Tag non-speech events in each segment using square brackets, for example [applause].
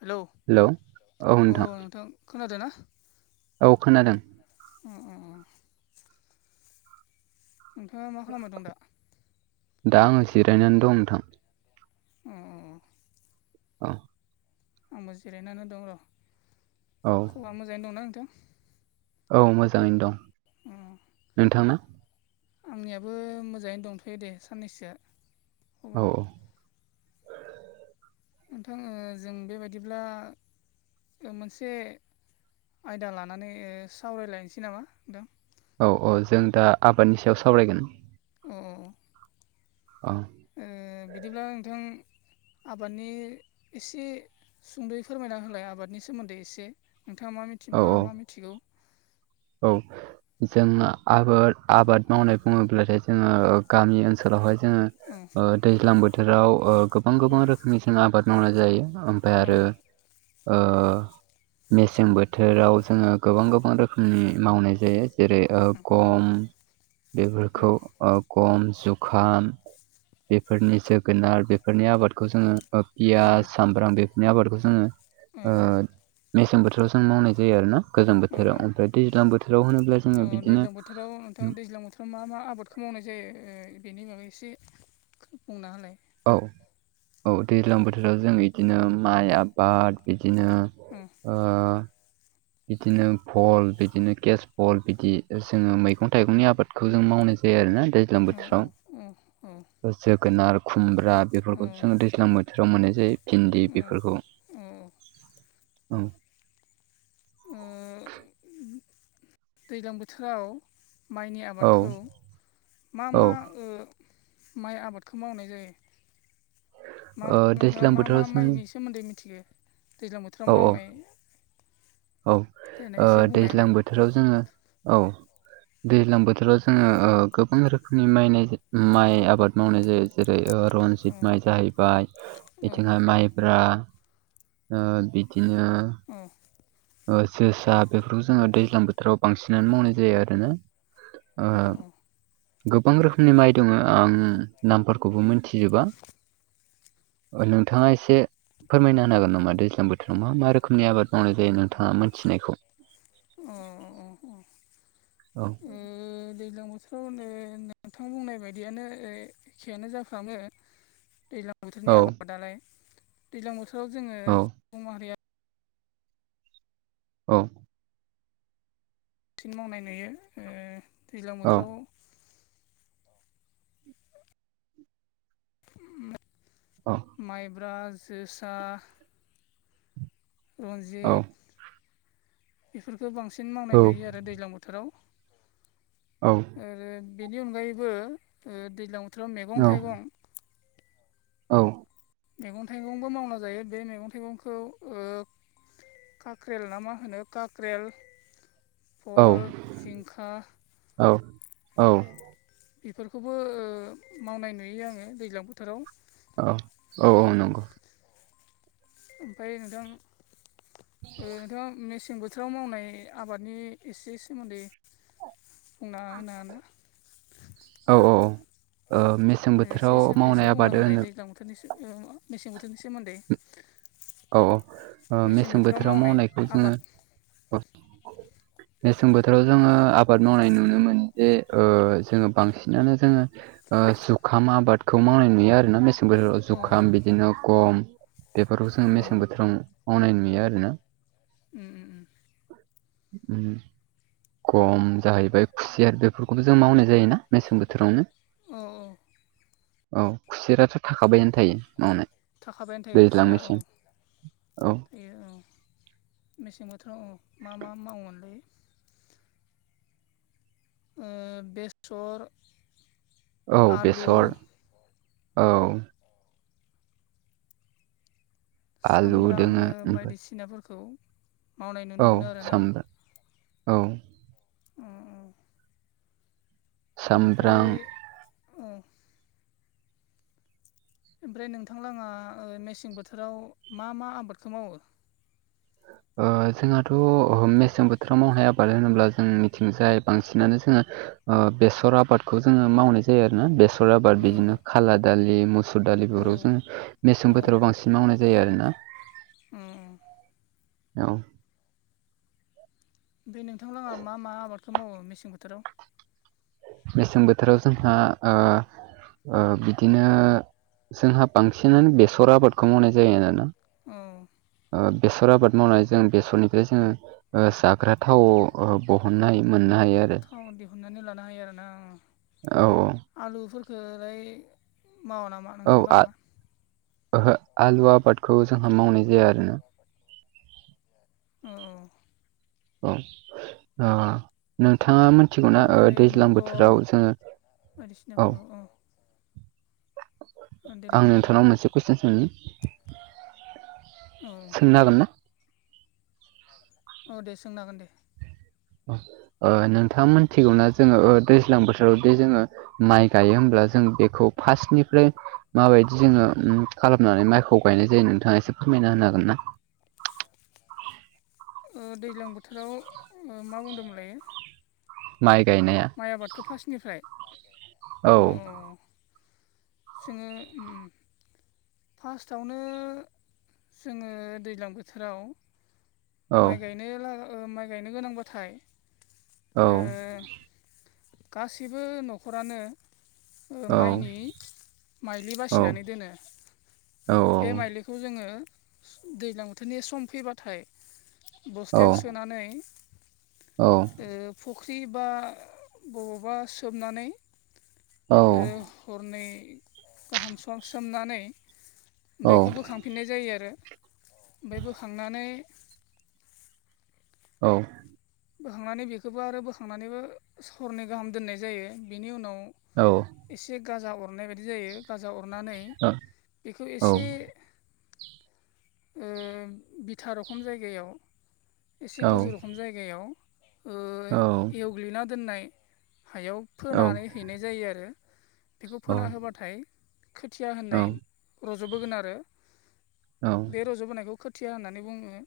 Hello अ नोंथां खोनादों ना? औ खोनादों अ अ अ नोंथाङा मा खालामबाय दं दा? दा आङो जिरायनानै दं नोंथां। उम उम औ आंबो जिरायनानै दं र'। औ [unintelligible] मोजाङै दंना नोंथां? औ मोजाङैनो दं। अ नोंथांना? आंनियाबो मोजाङैनो दंथ'यो दे साननैसोआ औ खबरा औ नोंथां जों बेबायदिब्ला मोनसे आयदा लानानै सावरायलायनोसै नामा नोंथां? औ औ जों दा आबादनि सायाव सावरायगोन। अम अम अम अ अम बिदिब्ला नोंथां आबादनि एसे सुंद'यै फोरमायना होलाय आबादनि सोमोन्दै एसे नोंथाङा मा मिथि औ मा मा औ मिथिगौ औ जोंङो आबाद आबाद मावनाय बुङोब्लाथाय जोंङो गामि ओन सोलावहाय जोंङो औ ओ दैज्लां बोथोराव गोबां गोबां उम रोखोमनिसिम आबाद मावना जायो ओमफाय औ आरो ओ मेसें बोथोराव जोंङो गोबां गोबां रो खोमनि मावनाय जायो जेरै औ गम औ बेफोरखौ ओ गम जुखाम बेफोरनि जोगोनार बेफोरनि आबादखौ जोंङो ओ उम पियास सामब्राम बेफोरनि आबादखौ जोंङो अ ओ मेसें बोथोराव जों मावनाय जायो आरो ना गोजां अ बोथोराव ओमफ्राय दैज्लां बोथोराव होनोब्ला अ जोङो बिदिनो दैज्लां बोथोराव नोंथां दैज्लां बोथोराव मा मा आबादखौ मावनाय जायो बेनि माबा एसे बुंना होनाय औ औ दैज्लां बोथोराव जों इदिनो माइ आबाद बिदिनो। अम ओ बिदिनो फल बिदिनो केस फल बिदि जोङो मैगं थाइगंनि आबादखौ जों मावनाय जायो आरोना दैजा। दैज्लां अ बोथोराव अ जोगोनार खुमब्रा बेफोरखौ जोङो दैज्लां बोथोर थोराव मोननाय जायो भिन्दि अ बेफोरखौ ओ औ। ओ दैलां बोथोराव माइनि औ आबादखौ मा मा औ ओ माइ आबादखौ मावनाय जायो। मा ओ नोंथाङा दैज्लां मा मा बोथोराव जों माइनि सोमोन्दै मिथिगो दैज्लां बो बोथोर औ औ मावनाय औ ओ देनाय एसे बुंनाय दैज्लां होनाय। बोथोराव जोङो औ। दैज्लां बोथोराव जोङो ओ गोबां रोखोमनि मायनाय माइ आबाद मावनाय जायो। जेरै ओ अ रनजित माइ जाहैबाय अ बेथिंहाय माइब्रा ओ बिदिनो अ ओ जोसा बेफोरखौ जोङो दैज्लां बोथोराव बांसिनानो मावनाय जायो आरोना। अ ओ गोबां रोखोमनि माइ दङ आं नामफोरखौबो मिनथिजोबा। नोंथाङा एसे फोरमायना होनो हागोन नामा दैज्लां बोथोराव मा मा रोखोमनि आबाद मावनाय जायो नोंथाङा मोनथिनायखौ अ अ अ औ ओ दैज्लां बोथोरावनो नोंथां बुंनाय बायदियानो एखेआनो जाफ्रामो दैज्लां बोथोरनि औ आबादालाय दैज्लां बोथोराव जोंङो औ सुबुं माहारिया औ फिन मावनाय नुयो ओ दैज्लां बोथोराव। [inaudible] अ माइब्रा जोसा। रन्जित बेफोरफोरखौ बांसिन मावनाय नुयो आरो दैज्लां बोथोराव औ आरो बेनि अनगायैबो दैज्लां बोथोराव मैगं थाइगं औ मैगं थाइगंबो मावना जायो बे मैगं थाइगंखौ ओ काख्रेल ना मा होनो काख्रेल भल जिंखा औ बेफोरखौबो मावनाय नुयो आङो दैज्लां बोथोराव। औ औ औ नंगौ। ओमफाय नोंथां नोंथाङा मेसें बो बोथोराव मावनाय आबादनि एसे सोमोन्दै बुंना होनो आरोना? औ औ औ ओ मेसें बोथोराव मावनाय आबाद होनो गोजां बोथोरनिसो मेसें बोथोरनि सोमोन्दै औ औ मेसें बोथोराव मावनायखौ जोङो औ मेसें बोथोराव जोङो आबाद मावनाय नुनो मोन जे ओ जोङो बांसिनानो जोङो जुखाम आबादखौ मावनाय नुयो आरो ना मेसें बोथोराव औ जुखाम बिदिनो गम बेफोरखौ जों औ मेसें बोथोराव मावनाय नुयो आरो ना। उम उम उम उम खम जाहैबाय खुसियार बेफोरखौबो जों मावनाय जायोना मेसें बोथोरावनो औ औ। औ खुसेराथ' थाखाबायानो थायो मावनो। थाखाबायनो थायो खुसिरा ओं। औ बेयो औ मेसें बोथोराव औ मा मा मावोमोनलाय ओ बेसर औ आलु बेसर औ। आलु सामब्राम दोङो ओमफ्राय बायदिसिनाफोरखौ मावनाय नुनो औ मोनो आरोना सामब्राम औ। अ अ बेनिफ्राय सामब्राम ओ ओमफ्राय नोंथांलाङा ओ मेसें बोथोराव मा मा आबादखौ मावो? ओ जोंहाथ' मेसें बोथोराव मावनाय आबाद होनोब्ला जों मिथिंजाय बांसिनानो जोङो बेसर आबादखौ जोङो मावनाय जायो आरो ना बेसर आबाद बिदिनो खाला दालि मुसुर दालि औ बेफोरखौ जों मेसें बोथोराव बांसिन मावनाय जायो आरो ना। उम उम औ। बे नोंथां लाहा मा मा आबादखौ मावो मेसें बोथोराव? मेसें बोथोराव जोंहा ओ ओ बिदिनो जोंहा बांसिनानो बेसर आबाद बेखौ मावनाय जायो आरोना औ बेसर आबाद मावनाय जों बेसरनिफ्राय जोङो जाग्रा थाव बहननाय मोननो हायो आरो। औ दिहुननानै लानो हायो आरोना औ औ। आलुफोरफोरखौ मावा नामा? औ आ नोंथांलाङा ओहो आलु आबादखौ जोंहा मावनाय जाया आरोना। अ औ औ ओ नोंथाङा मोन मिथिगौना ओ बेनिफ्राय दैज्लां मटर बोथोराव जोङो औ बायदिसिनाफोरखौ औ देलाय आं बुंलाय नोंथांनाव मोनसे कुइसन सोंनि औ सोंनो हागोन ना? औ दे सोंनो हागोन दे। ओ नोंथाङा मिथिगौना जोङो ओ दैज्लां बोथोरावदि जोङो माइ गायो होमब्ला जों बेखौ फार्स्टनिफ्राय माबायदि जोङो खालामनानै माइखौ गायनाय जायो नोंथाङा एसे फोरमायना होनो हागोन ना? ओ दैज्लां बोथोराव ओ मा बुंदोंमोन लायो? माइ गायनाया। माइ आबादखौ फार्स्टनिफ्राय। औ अ जोङो उम। फार्स्टआवनो जोङो दैज्लां बोथोराव औ माइ गायनो माइ गायनो गोनांबाथाय। औ गासिबो न'खरानो। ओ औ माइनि माइलि औ बासिनानै दोनो। औ बे माइलिखौ जोङो दैज्लां बोथोरनि सम फैबाथाय बस्थायाव औ सोनानै औ। ओ फुख्रि बा बबावबा सोमनानै औ ओ हरनै गाहाम सर सोमनानै औ बेखौ बोखां फिननाय जायो आरो ओमफ्राय बोखांनानै औ। बोखांनानै बेखौबो आरो बोखांनानैबो सरनै गाहाम दोननाय जायो बेनि उनाव औ। एसे गाजा अरनाय बायदि जायो गाजा अरनानै बेखौ एसे ओ बिथा रखम जायगायाव एसे गोजौ रोखम जायगा गायाव [unintelligible] औ। एवग्लिना दोननाय हायाव फोनानै हैनाय जायो आरो। बेखौ फोना होबाथाय खोथिया होननाय रज'बोगोन आरो। बे रज'बोनायखौ खोथिया होननानै बुङो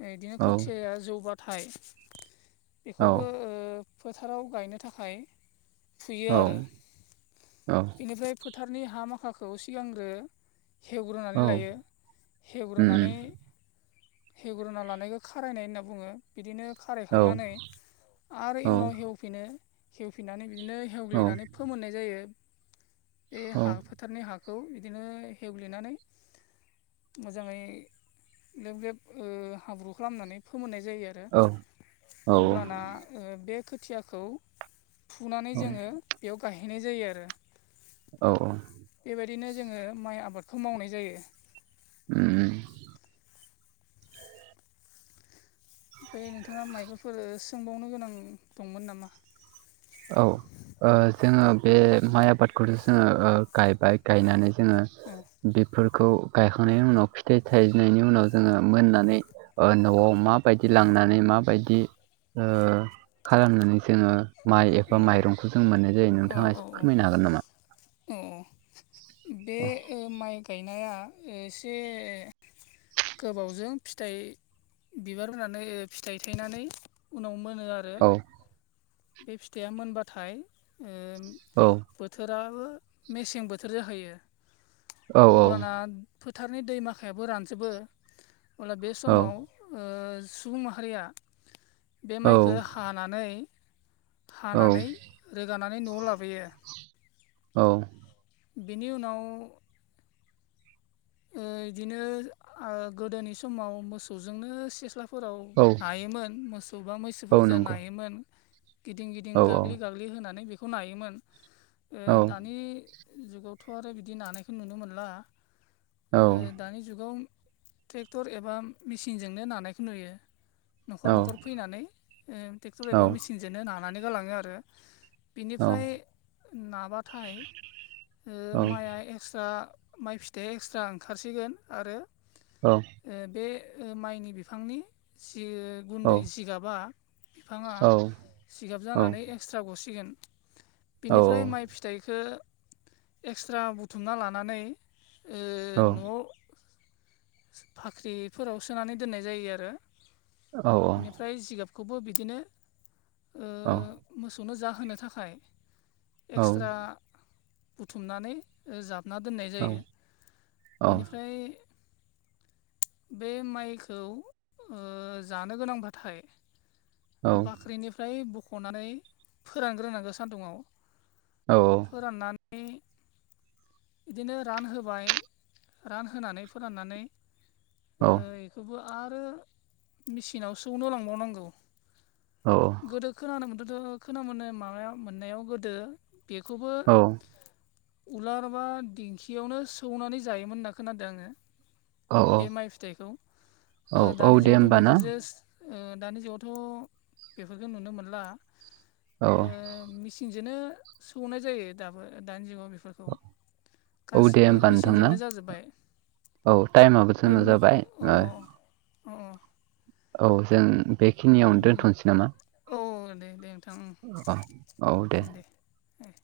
बिदिनो खोथियाया जौबा [unintelligible] थाइ बेखौबो ओ फोथाराव गायनो थाखाय फुयो आरो औ बेनिफ्राय फोथारनि हा माखाखौ सिगांग्रो हेवग्रोनानै औ लायो उम उम हेवग्रोनानै हेवग्रोना लानायखौ खारायनाय होनना बुङो बिदिनो औ खारायखांनानै आरो इयुनाव हेव फिनो हेवफिननानै बिदिनो औ हेवग्लिनानै फोमोननाय जायो बे औ हाफोर औ फोथारनि हाखौ बिदिनो हेवल्गिनानै मोजांङै ग्लेब ल्लेब हाब्रु खालामनानै फोमोननाय जायो आरो। औ औ अब्लाना बे खोथियाखौ फुनानै जोङो औ बेयाव गाहैनाय जायो आरो। औ औ बेबायदिनो जोङो माइ आबादखौ मावनाय जायो। ओम। ओमफ्राय नोंथांङा मायबाफोर सोंबावनो गोनां दंमोन नामा। औ जोङो बे माइ आबादखौनो जोङो गायबाय गायनानै जोङो औ बेफोरखौ गायखांनायनि उनाव फिथाइ थायजिनायनि उनाव जोङो मोननानै ओ न'आव माबायदि लांनानै माबायदि खालामनानै जोंङो माइ एबा माइरंखौ जों मोननाय जायो। औ औ औ एसे फोरमायनो हागोन नामा? औ औ बे औ ओ माइक गायनाया एसे गोबावजों फिथाइ बिबार होनानै फिथाइ थायनानै उनाव मोनो आरो। औ आरो बे फिथाइया मोनबाथाय ओ बोथोराबो मेसें बोथोर जाहैयो औ अब्लाना फोथारनि दैमाखायाबो रानजोबो अब्ला बे औ समाव ओ सुबुं माहारिया बे औ माइखो हानानै औ हानानै रोगानानै न'आव लाबोयो। औ। बेनि उनाव ओ इदिनो ओ गोदोनि समाव मोसौजोंनो सिस्ला फोराव औ नायोमोन मोसौ बा औ मैसोफोरजों नंगौ नायोमोन गिदिं गिदिं औ औ गाग्लि गाग्लि गागलि होनानै बेखौ नायोमोन ओ औ दानि जुगावथ' आरो बिदि नानायखौ नुनो मोनला। ओ औ दानि जुगाव ट्रेक्टर एबा मेसिनजोंनो नानायखौ नुयो न'खर न'खर फैनानै ओ ट्रेक्टर एबा औ मेसिनजोंनो नानानै गालांङो आरो औ बिनिफ्राय नाबाथाय ओ औ माइआ एक्सट्रा माइ फिथाइ एक्सट्रा ओंखारसिगोन आरो औ। ओ बे ओ माइनि बिफांनि सि गुन्दै सिगाबा बिफाङा सिगाब जानानै एक्सट्रा गसिगोन बिनिफ्राय माइ फि फिथाइखौ एक्सट्रा बुथुमना लानानै ओ न'आव बाख्रिफोराव सोनानै दोननाय जायो आरो औ औ। ओमफ्राय जिगाबखौबो बिदिनो ओ औ। मोसौनो जाहोनो थाखाय एक्सट्रा बुथुमनानै ओ जाबना दोननाय जायो इनिफ्राय बे माइखौ ओ जानो गोनांबाथाय बाख्रिनिफ्राय बख'नानै फोरानग्रोनांगौ सान्दुंङाव औ। फोराननानै बिदिनो रान होबाय रानहानै फोराननानै ओ खौबो आरो मेचिनाव सौनो लांबावनांगौ। औ औ। गोदो खोनानो मोनदोंथ' खोन मोनो माबा मोननायाव गोदो बेखौबो उलार माबा दिंखियावनो सौनानै जायोमोन होन्ना खोनांदों आंङो। बे माइ फिथाइखौ ओ औ दानि दे जुगावथ' होमबा ना बेफोरजों ओ दानि जुगावथ' बेफोरखौ नुनो मोनला औ ओ मिसि मिसिनजोंनो सौनाय जायो दाबो दानि जुगाव बेफोरखौ औ दे गासैबो होमबा नोंथां ना मेचिनजोंनो जाजोब्बाय। औ टाइमाबो जोंना पेम जाबाय अ ओ अ औ जों अ बेखिनियावनो दोनथ'नोसै नामा? औ दे दे औ नोंथांओं दे ओ।